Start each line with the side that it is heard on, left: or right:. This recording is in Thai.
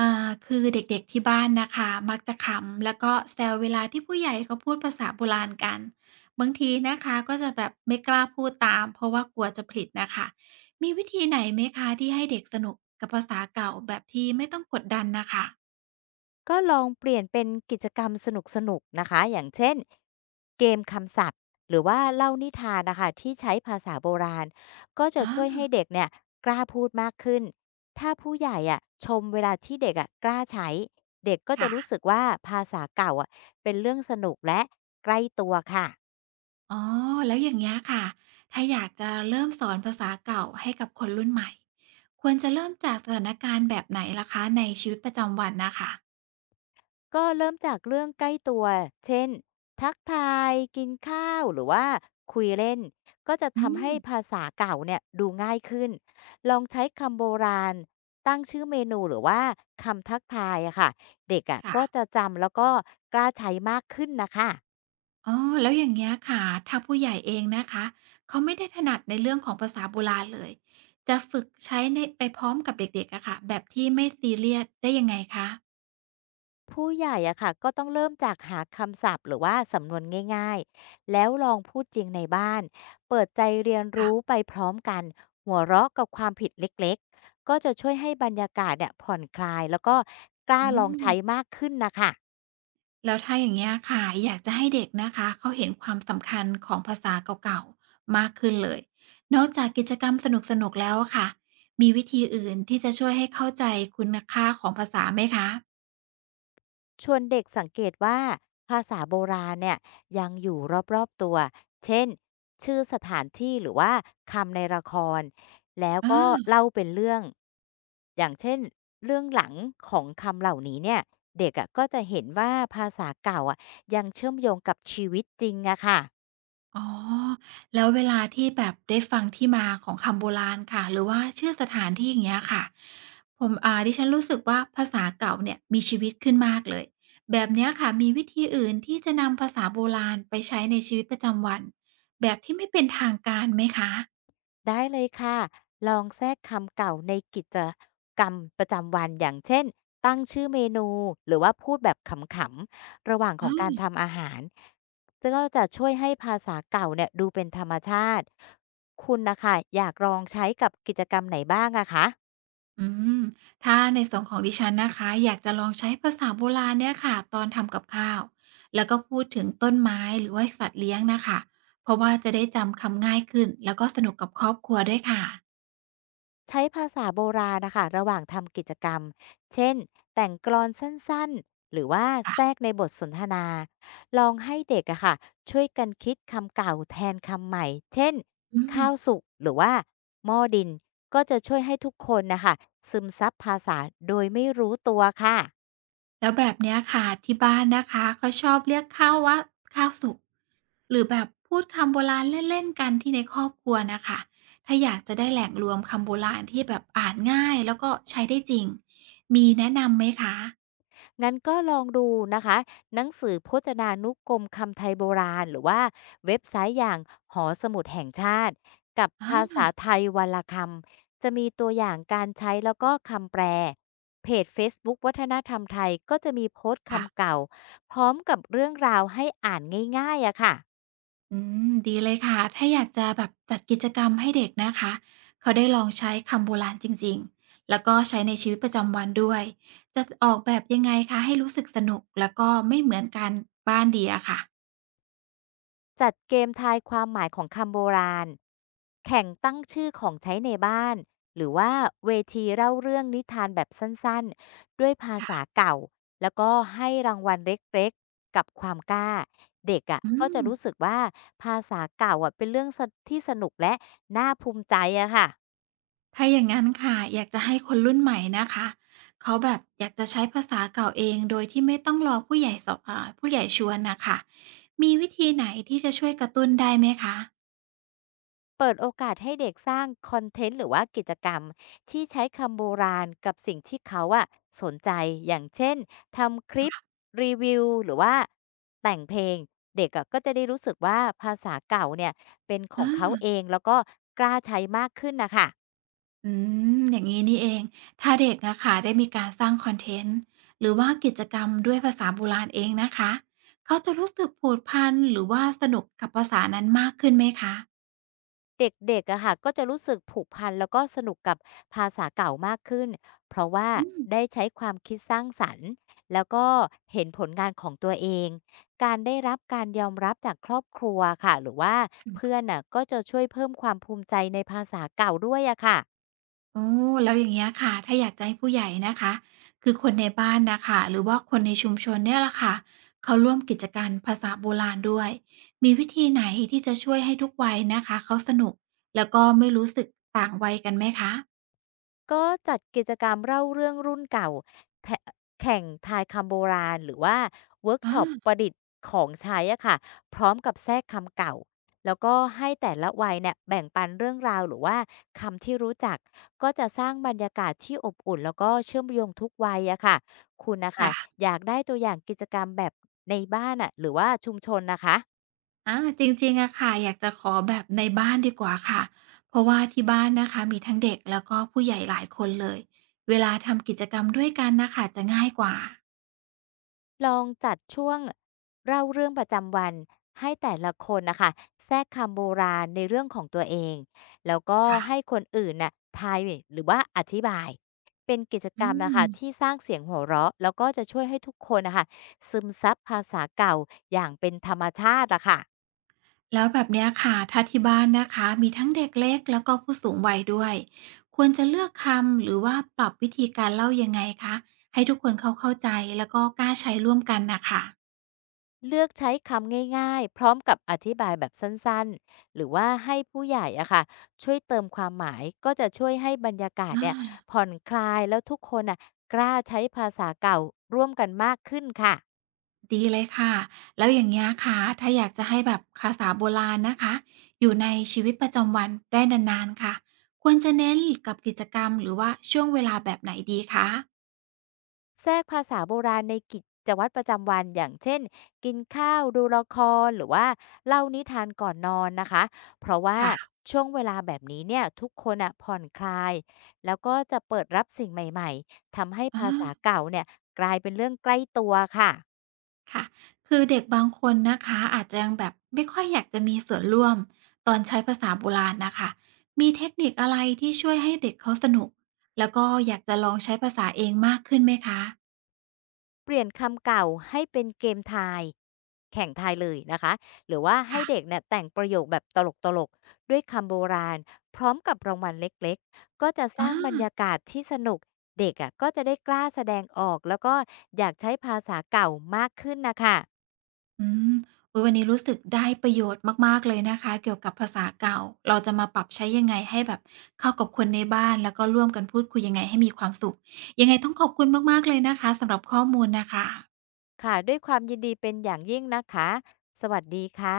right: อ่าคือเด็กๆที่บ้านนะคะมักจะขำแล้วก็แซวเวลาที่ผู้ใหญ่เขาพูดภาษาโบราณกันบางทีนะคะก็จะแบบไม่กล้าพูดตามเพราะว่ากลัวจะผิดนะค่ะมีวิธีไหนไหมคะที่ให้เด็กสนุกกับภาษาเก่าแบบที่ไม่ต้องกดดันนะคะ
left: ก็ลองเปลี่ยนเป็นกิจกรรมสนุกๆนะคะ อย่างเช่น เกมคำศัพท์หรือว่าเล่านิทานนะคะที่ใช้ภาษาโบราณ ก็จะช่วย
right: อา
left: ให้เด็กเนี่ยกล้าพูดมากขึ้น ถ้าผู้ใหญ่อะชมเวลาที่เด็กอะกล้าใช้ เด็กก็จะรู้
right: ค่ะ
left: สึกว่าภาษาเก่าอะเป็นเรื่องสนุกและใกล้ตัวค่ะ
right: อ๋อแล้วอย่างนี้ยค่ะถ้าอยากจะเริ่มสอนภาษาเก่าให้กับคนรุ่นใหม่ควรจะเริ่มจากสถานการณ์แบบไหนล่ะคะในชีวิตประจำวันนะคะ
left: ก็เริ่มจากเรื่องใกล้ตัว เช่น ทักทาย กินข้าวหรือว่าคุยเล่น ก็จะ
right: อื
left: ทำ
right: ม
left: ให้ภาษาเก่าเนี่ยดูง่ายขึ้น ลองใช้คำโบราณ ตั้งชื่อเมนูหรือว่าคำทักทายอะค่ะเด็กอะ
right: ค่ะ
left: ก็จะจำแล้วก็กล้าใช้มากขึ้นนะคะ
right: อ๋อแล้วอย่างเงี้ยค่ะถ้าผู้ใหญ่เองนะคะ เขาไม่ได้ถนัดในเรื่องของภาษาโบราณเลยจะฝึกใช้ในไปพร้อมกับเด็กๆอะค่ะแบบที่ไม่ซีเรียสได้ยังไงคะ
left: ผู้ใหญ่อะค่ะก็ต้องเริ่มจากหาคำศัพท์หรือว่าสำนวนง่ายๆแล้วลองพูดจริงในบ้านเปิดใจเรียน
right: ค่ะ
left: รู้ไปพร้อมกันหัวเราะกับความผิดเล็กๆก็จะช่วยให้บรรยากาศเนี่ยผ่อนคลายแล้วก็กล้า
right: อื
left: ลอง
right: ม
left: ใช้มากขึ้นนะคะ
right: แล้วถ้าอย่างเงี้ยค่ะอยากจะให้เด็กนะคะ เขาเห็นความสำคัญของภาษาเก่าๆมากขึ้นเลย นอกจากกิจกรรมสนุกๆแล้วอะค่ะ มีวิธีอื่นที่จะช่วยให้เข้าใจคุณค่าของภาษาไหมคะ
left: ชวนเด็กสังเกตว่าภาษาโบราณเนี่ยยังอยู่รอบๆตัว เช่นชื่อสถานที่หรือว่าคำในละครแล้ว
right: อา
left: ก็เล่าเป็นเรื่อง อย่างเช่นเรื่องหลังของคำเหล่านี้เนี่ยเด็กอะก็จะเห็นว่าภาษาเก่าอะยังเชื่อมโยงกับชีวิตจริงอะค่ะ
right: อ๋อ แล้วเวลาที่แบบได้ฟังที่มาของคำโบราณค่ะ หรือว่าชื่อสถานที่อย่างเงี้ยค่ะ ผม อ่าดิฉันรู้สึกว่าภาษาเก่าเนี่ยมีชีวิตขึ้นมากเลย แบบเนี้ยค่ะมีวิธีอื่นที่จะนำภาษาโบราณไปใช้ในชีวิตประจำวันแบบที่ไม่เป็นทางการไหมคะ
left: ได้เลยค่ะลองแทรกคำเก่าในกิจกรรมประจำวันอย่างเช่นตั้งชื่อเมนูหรือว่าพูดแบบขำๆระหว่างของการ
right: อา
left: ทำอาหารก็จะช่วยให้ภาษาเก่าเนี่ยดูเป็นธรรมชาติคุณนะคะอยากลองใช้กับกิจกรรมไหนบ้างอะคะ
right: อืมถ้าในส่วนของดิฉันนะคะอยากจะลองใช้ภาษาโบราณเนี่ยค่ะตอนทำกับข้าวแล้วก็พูดถึงต้นไม้หรือว่าสัตว์เลี้ยงนะคะเพราะว่าจะได้จำคำง่ายขึ้นแล้วก็สนุกกับครอบครัวด้วยค่ะ
left: ใช้ภาษาโบราณนะคะระหว่างทำกิจกรรม เช่นแต่งกลอนสั้นๆหรือว่าแทร
right: ค่ะ
left: กในบทสนทนาลองให้เด็กอะค่ะช่วยกันคิดคำเก่าแทนคำใหม่เช่น
right: อื
left: ข้า
right: ม
left: วสุกหรือว่าหม้อดินก็จะช่วยให้ทุกคนนะคะซึมซับภาษาโดยไม่รู้ตัวค่ะ
right: แล้วแบบเนี้ยค่ะที่บ้านนะคะเขาชอบเรียกข้าวว่าข้าวสุกหรือแบบพูดคำโบราณเล่นๆกันที่ในครอบครัวนะคะถ้าอยากจะได้แหล่งรวมคำโบราณที่แบบอ่านง่ายแล้วก็ใช้ได้จริงมีแนะนำไหมคะ
left: งั้นก็ลองดูนะคะหนังสือพจนานุกรมคำไทยโบราณหรือว่าเว็บไซต์อย่างหอสมุดแห่งชาติกับ
right: อ
left: ภา
right: า
left: ษาไทยวันละคำจะมีตัวอย่างการใช้แล้วก็คำแปลเพจเฟซบุ๊กวัฒนธรรมไทยก็จะมีโพสต์
right: ค่ะ
left: คำเก่าพร้อมกับเรื่องราวให้อ่านง่ายๆอะค่ะ
right: อืมดีเลยค่ะถ้าอยากจะแบบจัดกิจกรรมให้เด็กนะคะ เขาได้ลองใช้คำโบราณจริงๆแล้วก็ใช้ในชีวิตประจำวันด้วยจะออกแบบยังไงคะให้รู้สึกสนุกแล้วก็ไม่เหมือนการบ้านดีอะค่ะ
left: จัดเกมทายความหมายของคำโบราณ แข่งตั้งชื่อของใช้ในบ้าน หรือว่าเวทีเล่าเรื่องนิทานแบบสั้นๆ ด้วยภาษา
right: ค่ะ
left: เก่า แล้วก็ให้รางวัลเล็กๆ กับความกล้า เด็กอะ่ะ
right: อื
left: ก็จะ
right: ม
left: รู้สึกว่าภาษาเก่าอ่ะเป็นเรื่องสที่สนุกและน่าภูมิใจอะค่ะ
right: ถ้าอย่างงั้นค่ะอยากจะให้คนรุ่นใหม่นะคะเขาแบบอยากจะใช้ภาษาเก่าเองโดยที่ไม่ต้องรอผู้ใหญ่สอบอ่าผู้ใหญ่ชวนน่ะค่ะมีวิธีไหนที่จะช่วยกระตุ้นได้ไหมคะ
left: เปิดโอกาสให้เด็กสร้างคอนเทนต์หรือว่ากิจกรรมที่ใช้คำโบราณกับสิ่งที่เขาอะสนใจอย่างเช่นทำคลิปรีวิวหรือว่าแต่งเพลงเด็กอะก็จะได้รู้สึกว่าภาษาเก่าเนี่ยเป็นของ
right: อา
left: เขาเองแล้วก็กล้าใช้มากขึ้นนะคะ
right: อืมอย่างนี้นี่เองถ้าเด็กนะค่ะได้มีการสร้างคอนเทนต์หรือว่ากิจกรรมด้วยภาษาโบราณเองนะคะเขาจะรู้สึกผูกพันหรือว่าสนุกกับภาษานั้นมากขึ้นไหมคะ
left: เด็กๆอะค่ะก็จะรู้สึกผูกพันแล้วก็สนุกกับภาษาเก่ามากขึ้น เพราะว่า
right: อืม
left: ได้ใช้ความคิดสร้างสรรค์แล้วก็เห็นผลงานของตัวเอง การได้รับการยอมรับจากครอบครัวค่ะหรือว่าเพื่อนน่ะก็จะช่วยเพิ่มความภูมิใจในภาษาเก่าด้วยอะค่ะ
right: โอ้แล้วอย่างเงี้ยค่ะถ้าอยากจะให้ผู้ใหญ่นะคะคือคนในบ้านนะคะหรือว่าคนในชุมชนเนี่ยละค่ะเขาร่วมกิจกรรมภาษาโบราณด้วยมีวิธีไหนที่จะช่วยให้ทุกวัยนะคะเขาสนุกแล้วก็ไม่รู้สึกต่างวัยกันไหมคะ
left: ก็จัดกิจกรรมเล่าเรื่องรุ่นเก่าแทแข่งทายคำโบราณหรือว่าเวิร์กช็อปป
right: อา
left: ระดิษฐ์ของใช้อะค่ะพร้อมกับแทรกคำเก่าแล้วก็ให้แต่ละวัยเนี่ยแบ่งปันเรื่องราวหรือว่าคำที่รู้จักก็จะสร้างบรรยากาศที่อบอุ่นแล้วก็เชื่อมโยงทุกวัยอะค่ะคุณน่ะค่ะ
right: ค่ะ
left: อยากได้ตัวอย่างกิจกรรมแบบในบ้านน่ะหรือว่าชุมชนนะคะ
right: อาจริงๆอะค่ะอยากจะขอแบบในบ้านดีกว่าค่ะเพราะว่าที่บ้านนะคะมีทั้งเด็กแล้วก็ผู้ใหญ่หลายคนเลยเวลาทำกิจกรรมด้วยกันน่ะค่ะจะง่ายกว่า
left: ลองจัดช่วงเล่าเรื่องประจำวันให้แต่ละคนนะคะแทรกคำโบราณในเรื่องของตัวเองแล้วก็
right: ค่ะ
left: ให้คนอื่นน่ะทายหรือว่าอธิบายเป็นกิจกร
right: อื
left: รมนะ
right: ม
left: คะที่สร้างเสียงหัวเราะแล้วก็จะช่วยให้ทุกคนนะคะซึมซับภาษาเก่าอย่างเป็นธรรมชาติอะค่ะ
right: แล้วแบบเนี้ยค่ะถ้าที่บ้านนะคะมีทั้งเด็กเล็กแล้วก็ผู้สูงวัยด้วยควรจะเลือกคำหรือว่าปรับวิธีการเล่ายังไงคะให้ทุกคนเขาเข้าใจแล้วก็กล้าใช้ร่วมกันน่ะค่ะ
left: เลือกใช้คำง่ายๆ พร้อมกับอธิบายแบบสั้นๆ หรือว่าให้ผู้ใหญ่อะค่ะช่วยเติมความหมายก็จะช่วยให้บรรยากาศ
right: อา
left: เนี่ยผ่อนคลายแล้วทุกคนอะกล้าใช้ภาษาเก่าร่วมกันมากขึ้นค่ะ
right: ดีเลยค่ะแล้วอย่างเงี้ยค่ะถ้าอยากจะให้แบบภาษาโบราณนะคะอยู่ในชีวิตประจำวันได้นานๆค่ะควรจะเน้นกับกิจกรรมหรือว่าช่วงเวลาแบบไหนดีคะ
left: แทรกภาษาโบราณในกิจวัตรประจำวันอย่างเช่นกินข้าวดูละครหรือว่าเล่านิทานก่อนนอนนะคะเพราะว่า
right: ค่ะ
left: ช่วงเวลาแบบนี้เนี่ยทุกคนอะผ่อนคลายแล้วก็จะเปิดรับสิ่งใหม่ๆทำให้
right: อา
left: ภาษาเก่าเนี่ยกลายเป็นเรื่องใกล้ตัวค่ะ
right: ค่ะคือเด็กบางคนนะคะอาจจะยังแบบไม่ค่อยอยากจะมีส่วนร่วมตอนใช้ภาษาโบราณนะคะมีเทคนิคอะไรที่ช่วยให้เด็กเขาสนุกแล้วก็อยากจะลองใช้ภาษาเองมากขึ้นไหมคะ
left: เปลี่ยนคำเก่าให้เป็นเกมทายแข่งทายเลยนะคะหรือว่าให้เด็ก
right: ค่ะ
left: เนี่ยแต่งประโยคแบบตลกๆด้วยคำโบราณพร้อมกับรางวัลเล็กๆก็จะส
right: อา
left: ร้างบรรยากาศที่สนุกเด็กอ่ะก็จะได้กล้าแสดงออกแล้วก็อยากใช้ภาษาเก่ามากขึ้นนะคะ
right: อืมอุ๊ยวันนี้รู้สึกได้ประโยชน์มากๆเลยนะคะเกี่ยวกับภาษาเก่าเราจะมาปรับใช้ยังไงให้แบบเข้ากับคนในบ้านแล้วก็ร่วมกันพูดคุยยังไงให้มีความสุขยังไงต้องขอบคุณมากๆเลยนะคะสำหรับข้อมูลน่ะค่ะ
left: ค่ะด้วยความยินดีเป็นอย่างยิ่งนะคะสวัสดีค่ะ